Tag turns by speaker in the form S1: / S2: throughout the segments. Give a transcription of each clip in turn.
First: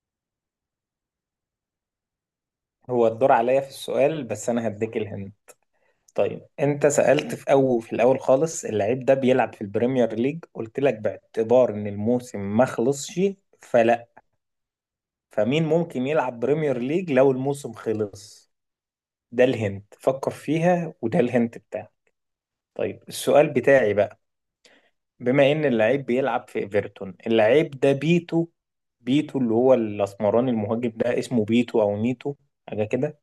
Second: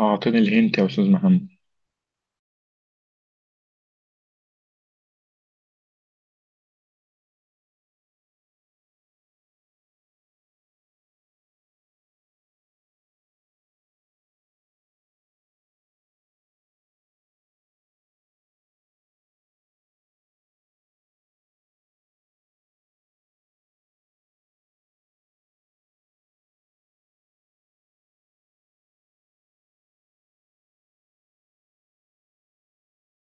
S1: أعطيني الهنت يا أستاذ محمد.
S2: هو الدور عليا في السؤال بس انا هديك الهند. طيب انت سألت في اول في الاول خالص، اللعيب ده بيلعب في البريمير ليج؟ قلت لك باعتبار ان الموسم ما خلصش فلا، فمين ممكن يلعب بريمير ليج لو الموسم خلص؟ ده الهند فكر فيها، وده الهند بتاعك. طيب السؤال بتاعي بقى، بما ان اللعيب بيلعب في ايفرتون، اللعيب ده بيتو. بيتو اللي هو الاسمراني المهاجم ده، اسمه بيتو او نيتو، حاجه كده.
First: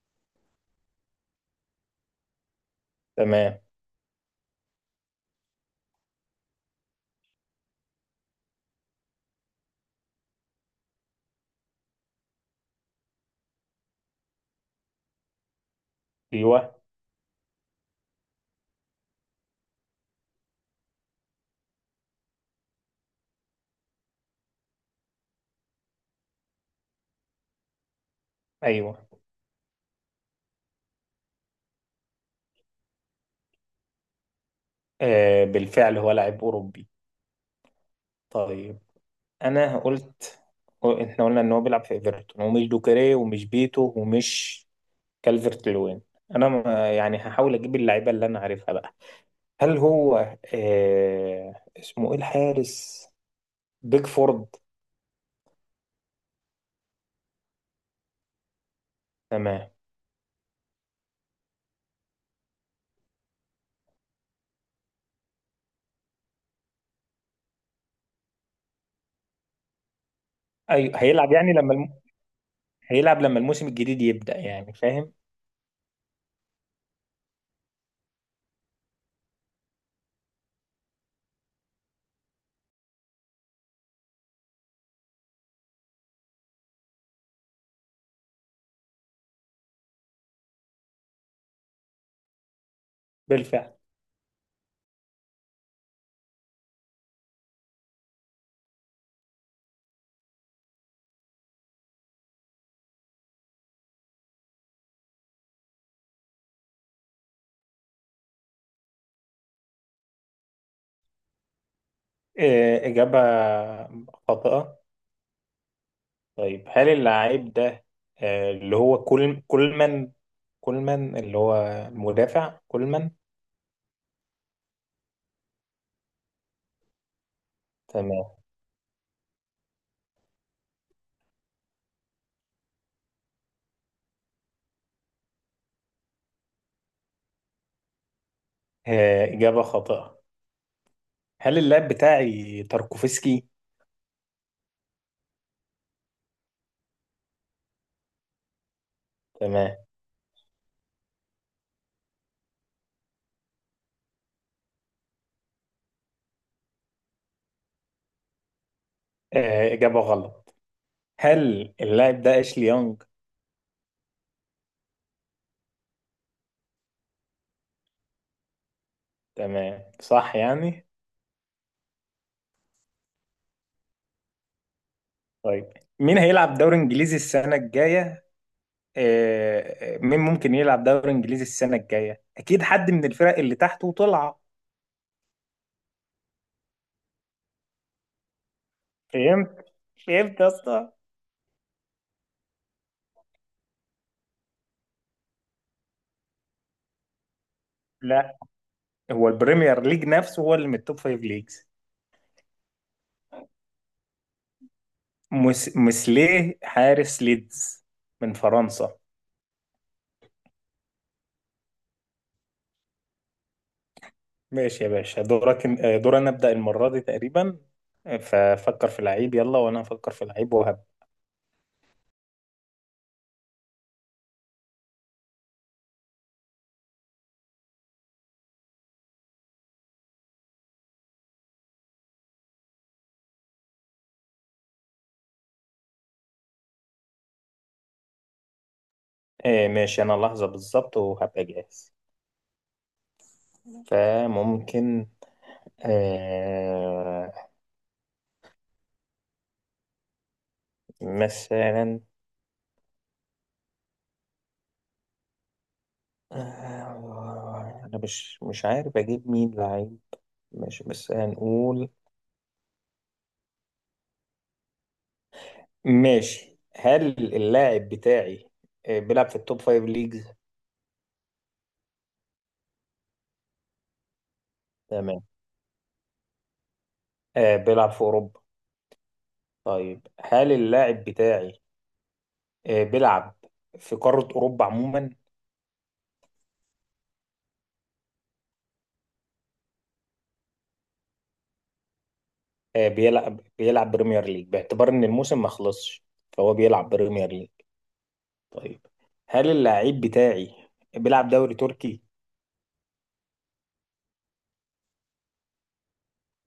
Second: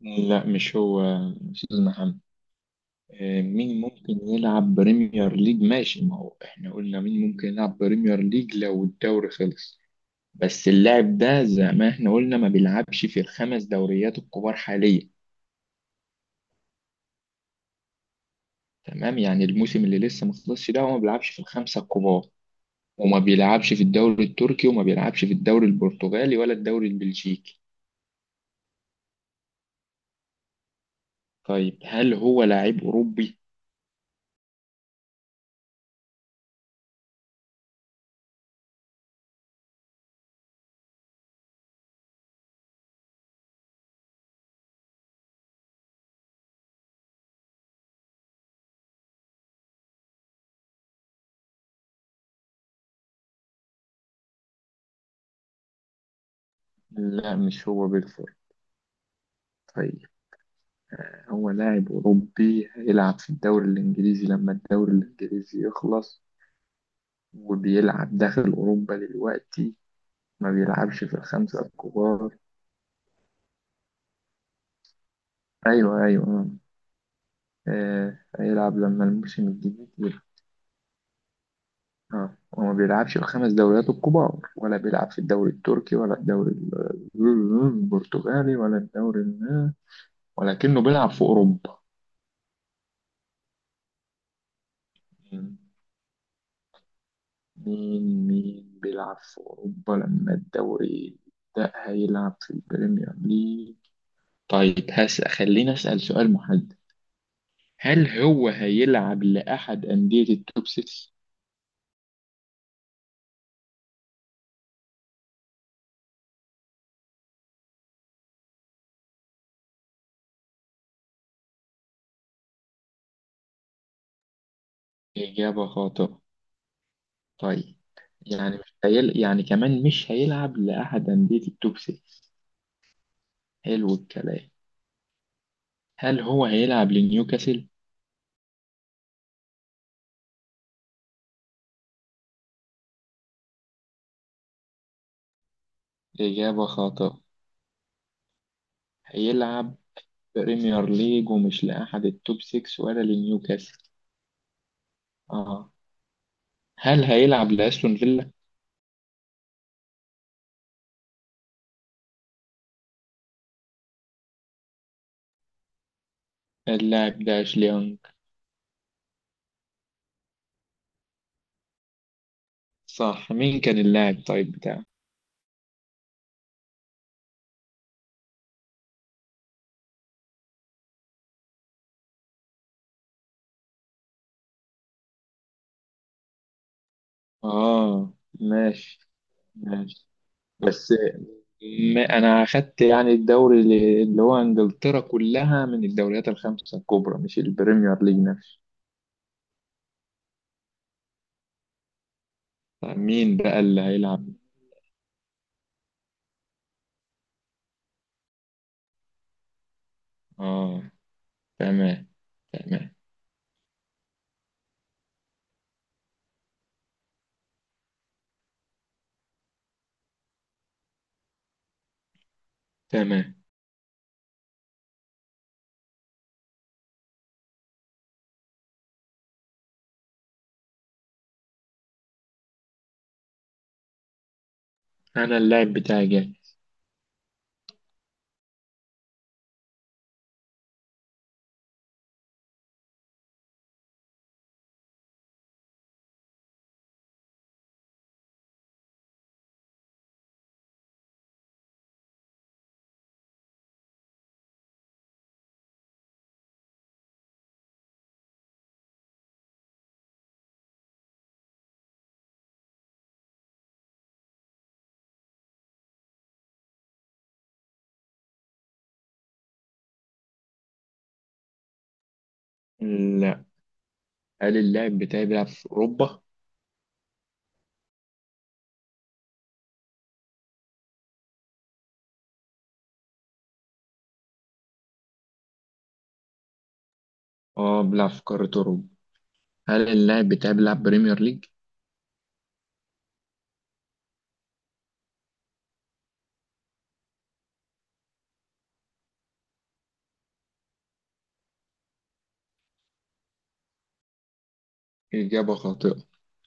S1: لا مش هو يا أستاذ محمد.
S2: تمام.
S1: مين ممكن يلعب بريمير ليج؟ ماشي، ما هو إحنا قلنا مين ممكن يلعب بريمير ليج لو الدوري خلص. بس اللاعب ده زي ما إحنا قلنا ما بيلعبش في الخمس دوريات الكبار حاليا.
S2: ايوه.
S1: تمام، يعني الموسم اللي لسه ما خلصش ده هو ما بيلعبش في الخمسة الكبار، وما بيلعبش في الدوري التركي، وما بيلعبش في الدوري البرتغالي ولا الدوري البلجيكي.
S2: ايوه.
S1: طيب، هل هو لاعب أوروبي؟
S2: آه بالفعل هو لاعب أوروبي. طيب، أنا قلت إحنا قلنا إن هو بيلعب في إيفرتون، ومش دوكري، ومش بيتو، ومش كالفرت لوين. أنا ما- يعني هحاول أجيب اللعيبة اللي أنا عارفها بقى. هل هو، آه اسمه إيه، الحارس بيكفورد؟
S1: لا مش هو بالفعل.
S2: تمام.
S1: طيب، هو لاعب أوروبي هيلعب في الدوري الإنجليزي لما الدوري الإنجليزي يخلص، وبيلعب داخل أوروبا دلوقتي، ما
S2: أيوه
S1: بيلعبش في
S2: هيلعب،
S1: الخمسة الكبار.
S2: هيلعب لما الموسم الجديد يبدأ، يعني فاهم.
S1: أيوه، أيوه، آه، هيلعب لما الموسم الجديد يبقى. آه، وما بيلعبش في الخمس دوريات الكبار، ولا بيلعب في الدوري التركي، ولا الدوري البرتغالي، ولا الدوري ولكنه بيلعب في أوروبا.
S2: بالفعل.
S1: مين بيلعب في أوروبا لما الدوري ده هيلعب في البريمير ليج؟ طيب خليني أسأل سؤال محدد. هل هو هيلعب لأحد أندية التوب 6؟
S2: آه، إجابة خاطئة. طيب هل اللعيب ده، آه، اللي هو كل كولمان، كولمان اللي هو المدافع كولمان.
S1: إجابة خاطئة. طيب،
S2: تمام.
S1: يعني مش هيل... يعني كمان مش هيلعب لأحد أندية التوب 6. حلو الكلام. هل هو هيلعب لنيوكاسل؟
S2: آه، إجابة خاطئة. هل اللاعب بتاعي تاركوفسكي؟
S1: إجابة خاطئة. هيلعب
S2: تمام.
S1: بريمير ليج ومش لأحد التوب 6 ولا لنيوكاسل. اه، هل هيلعب لأستون فيلا؟
S2: آه، إجابة غلط. هل اللاعب ده أشلي يونج؟
S1: اللاعب ده أشلي يونغ.
S2: تمام صح يعني.
S1: صح، مين كان اللاعب طيب بتاعه؟
S2: طيب مين هيلعب دوري إنجليزي السنة الجاية؟ آه، آه، مين ممكن يلعب دوري إنجليزي السنة الجاية، أكيد حد من الفرق اللي تحت وطلع.
S1: آه، ماشي،
S2: فهمت.
S1: ماشي.
S2: فهمت يا اسطى.
S1: بس أنا أخدت يعني الدوري اللي هو إنجلترا كلها من الدوريات الخمسة الكبرى، مش البريمير ليج
S2: لا،
S1: نفسه.
S2: هو البريمير ليج نفسه هو اللي من التوب فايف ليجز.
S1: طيب مين بقى اللي هيلعب؟
S2: مسليه حارس ليدز، من فرنسا.
S1: آه، تمام، تمام،
S2: ماشي يا باشا دورك، دور انا ابدا المره دي تقريبا. آه، ففكر في لعيب يلا، وانا هفكر في لعيب وهب.
S1: تمام. أنا اللاعب بتاعي جاي.
S2: آه ماشي انا لحظه بالظبط وهبقى جاهز. فممكن، آه، مثلا، آه انا مش عارف اجيب مين لعيب. ماشي بس هنقول، ماشي، هل اللاعب بتاعي، آه، بيلعب في التوب فايف ليجز؟
S1: لا. هل اللاعب
S2: تمام.
S1: بتاعي بيلعب في أوروبا؟
S2: آه بيلعب في أوروبا. طيب هل اللاعب بتاعي، آه بيلعب في قارة أوروبا عموما؟
S1: آه، بيلعب في قارة أوروبا. هل اللاعب بتاعي بيلعب بريمير ليج؟
S2: آه بيلعب، بيلعب بريمير ليج باعتبار إن الموسم ما خلصش، فهو بيلعب بريمير ليج. طيب هل اللاعب بتاعي بيلعب دوري تركي؟
S1: إجابة خاطئة.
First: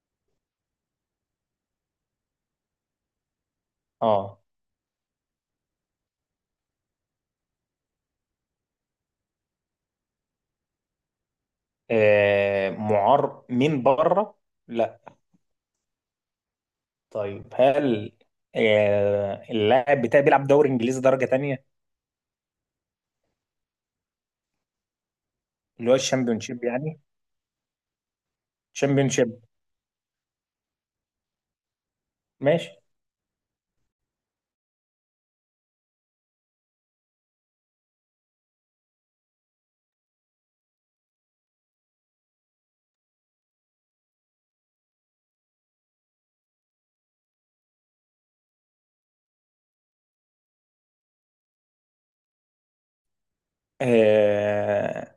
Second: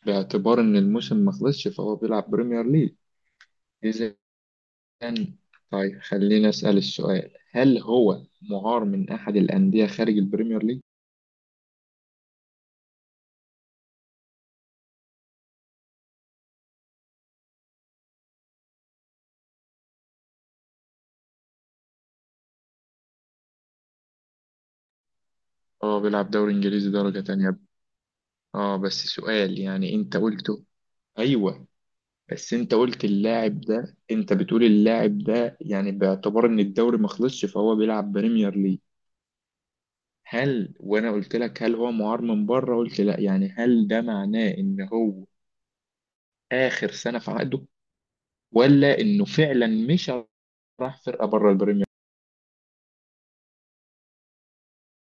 S1: باعتبار إن الموسم ما خلصش فهو بيلعب بريمير ليج. إذا
S2: اه,
S1: طيب، خلينا أسأل السؤال. هل هو معار من أحد الأندية خارج البريمير ليج؟
S2: آه معار من بره؟ لا. طيب هل، آه اللاعب بتاعي بيلعب دوري إنجليزي درجة تانية، اللي هو
S1: اه، بيلعب دوري
S2: الشامبيونشيب
S1: إنجليزي
S2: يعني.
S1: درجة تانية. اه بس
S2: شامبيونشيب.
S1: سؤال، يعني أنت قلته. أيوه. بس أنت
S2: ماشي.
S1: قلت اللاعب ده، أنت بتقول اللاعب ده يعني باعتبار إن الدوري ما خلصش فهو بيلعب بريمير ليج. هل، وأنا قلت لك هل هو معار من بره، قلت لا، يعني هل ده معناه إن هو آخر سنة في عقده؟ ولا انه فعلا مش راح فرقه بره البريمير.
S2: آه،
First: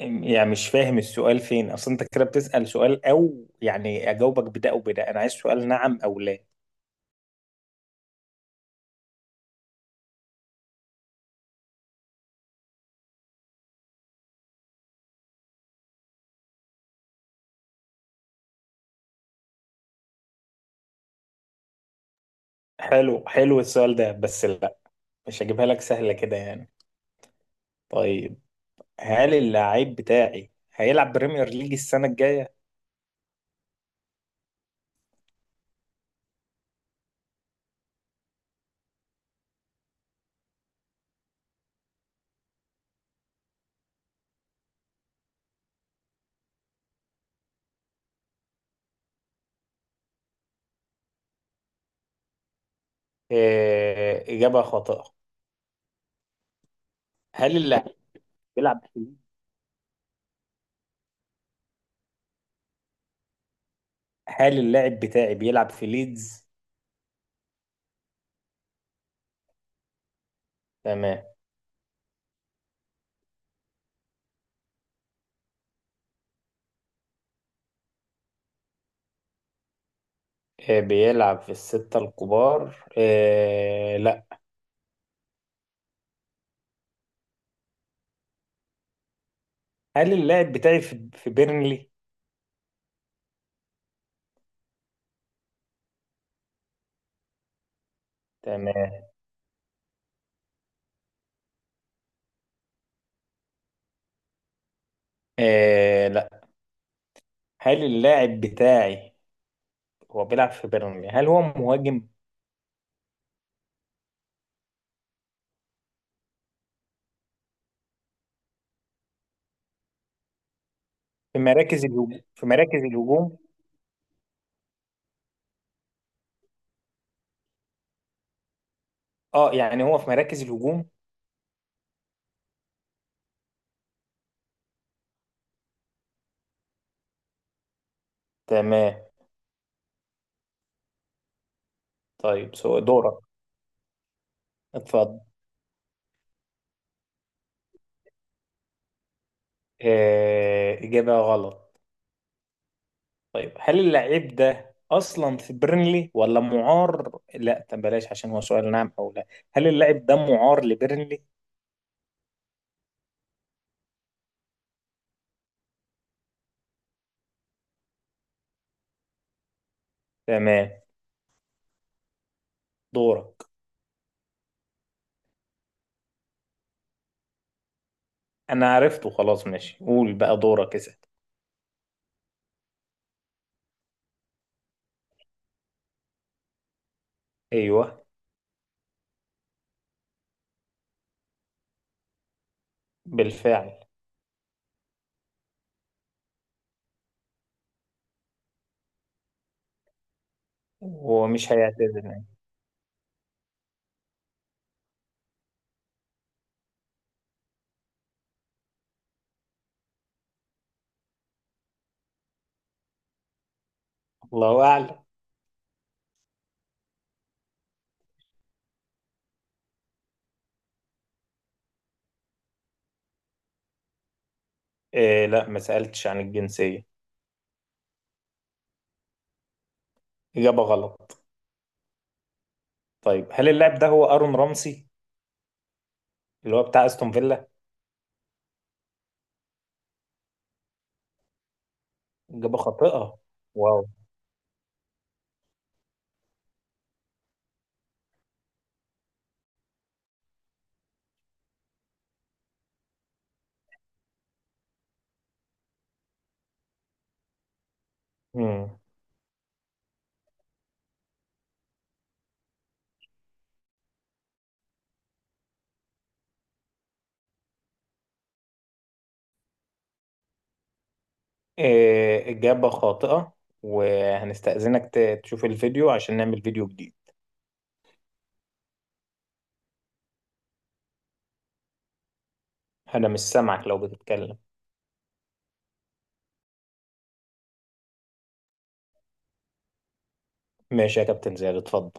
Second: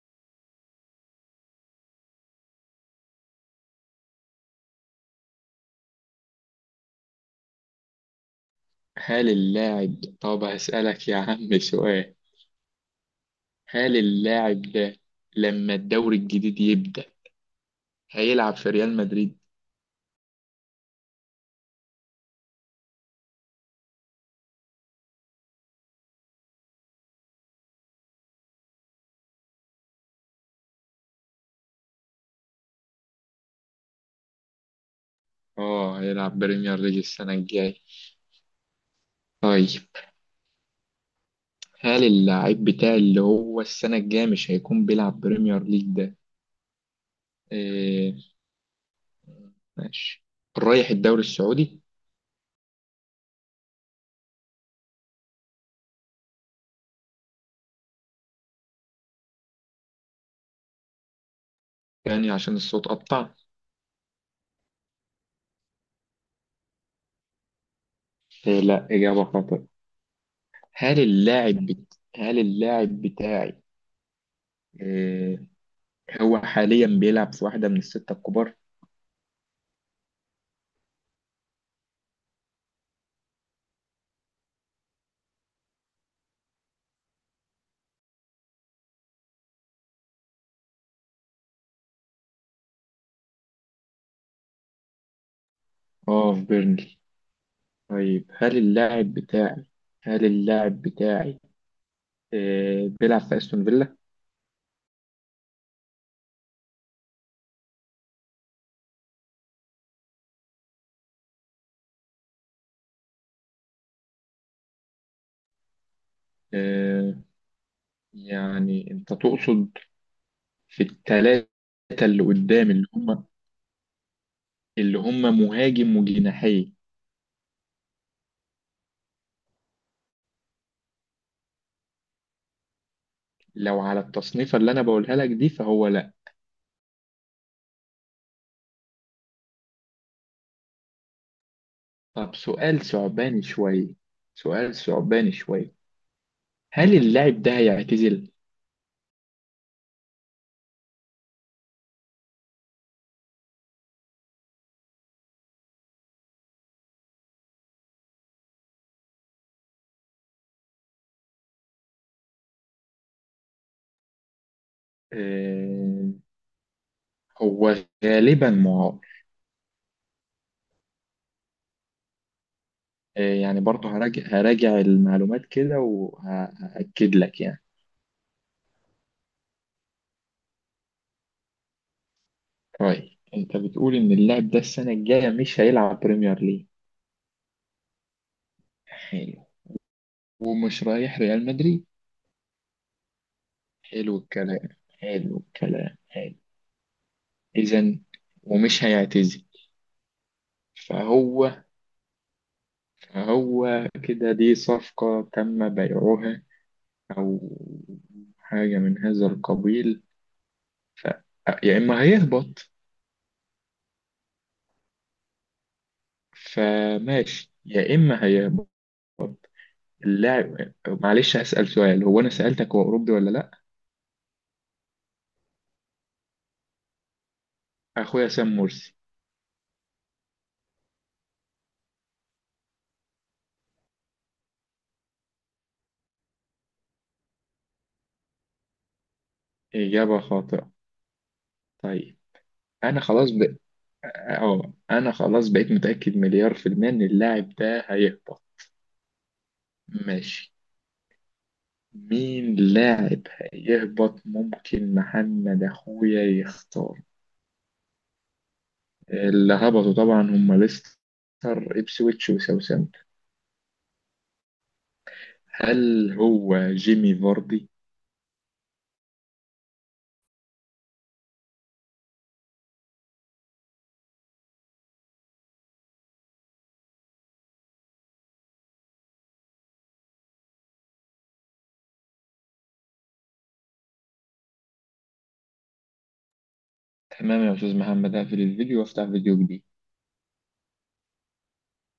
S2: يعني مش فاهم السؤال فين اصل، انت كده بتسأل سؤال او يعني اجاوبك بده او بده، انا عايز سؤال نعم او لا.
S1: هل اللاعب، طب هسألك يا عم سؤال. هل اللاعب ده لما الدوري الجديد يبدأ هيلعب في ريال مدريد؟
S2: حلو حلو السؤال ده، بس لا، مش هجيبها لك سهلة كده يعني. طيب هل اللاعب بتاعي هيلعب بريمير ليج السنة الجاية؟
S1: اه، هيلعب بريمير ليج السنة الجاية. طيب، هل اللاعب بتاع اللي هو السنة الجاية مش هيكون بيلعب بريمير ليج ده؟ إيه، ماشي، رايح الدوري السعودي؟
S2: آه إجابة خاطئة. هل اللاعب بيلعب في ليدز؟
S1: يعني عشان الصوت قطع؟
S2: هل اللاعب بتاعي بيلعب في ليدز؟
S1: إيه لا، إجابة خاطئة.
S2: تمام.
S1: هل اللاعب بتاعي آه، هو حاليا بيلعب في واحدة من الستة الكبار؟
S2: آه بيلعب في الستة الكبار؟ آه لا. هل اللاعب بتاعي في بيرنلي؟
S1: اه، في بيرنلي. طيب هل
S2: تمام.
S1: اللاعب بتاعي هل اللاعب بتاعي بيلعب في استون فيلا؟
S2: آه لا. هل اللاعب بتاعي، هو بيلعب في بيرنلي، هل هو مهاجم؟
S1: آه، يعني انت تقصد في
S2: في
S1: التلاتة
S2: مراكز الهجوم
S1: اللي
S2: في
S1: قدام،
S2: مراكز
S1: اللي هم
S2: الهجوم.
S1: اللي هم مهاجم وجناحي.
S2: اه يعني هو في مراكز الهجوم.
S1: لو على التصنيفة اللي انا بقولها لك دي فهو لا.
S2: تمام.
S1: طب
S2: طيب سو
S1: سؤال
S2: دورك.
S1: ثعباني شوية. سؤال
S2: اتفضل.
S1: ثعباني شوية. هل اللاعب ده هيعتزل؟
S2: آه إجابة غلط. طيب هل اللاعب ده أصلا في بيرنلي ولا معار؟ لا طب بلاش، عشان هو سؤال نعم أو لا. هل اللاعب ده معار لبيرنلي؟
S1: آه، هو غالبا معاق.
S2: تمام.
S1: آه،
S2: دورك.
S1: يعني برضه هراجع المعلومات كده وهأكد لك يعني.
S2: أنا عرفته خلاص، ماشي قول بقى دورك اسأل.
S1: طيب انت بتقول ان اللاعب ده السنة الجاية مش هيلعب بريمير ليج.
S2: ايوه.
S1: حلو. ومش رايح ريال مدريد.
S2: بالفعل.
S1: حلو الكلام. حلو الكلام، حلو. اذا ومش هيعتزل.
S2: هو
S1: فهو
S2: مش هيعتذر يعني.
S1: فهو كده، دي صفقة تم بيعها، او حاجة من هذا القبيل. ف... يا اما هيهبط.
S2: الله أعلم.
S1: فماشي، يا اما هيهبط. اللاعب، معلش هسأل سؤال. هو أنا سألتك هو أوروبي ولا لأ؟
S2: إيه لا، ما سألتش عن الجنسية.
S1: أخويا سام مرسي.
S2: إجابة غلط. طيب هل اللاعب ده هو أرون رامسي، اللي هو بتاع أستون فيلا؟
S1: إجابة خاطئة. طيب
S2: إجابة
S1: أنا
S2: خاطئة.
S1: خلاص ب...
S2: واو.
S1: أنا خلاص بقيت متأكد مليار في المية إن اللاعب ده هيهبط. ماشي. مين لاعب هيهبط ممكن محمد أخويا يختار.
S2: مم.
S1: اللي هبطوا طبعا هم ليستر، إبسويتش، وساوثهامبتون. هل هو جيمي فاردي؟
S2: إيه إجابة خاطئة. وهنستأذنك تشوف الفيديو عشان نعمل فيديو جديد. أنا مش سامعك لو بتتكلم.
S1: تمام يا أستاذ محمد، هقفل الفيديو وأفتح فيديو جديد.
S2: ماشي يا كابتن زياد اتفضل.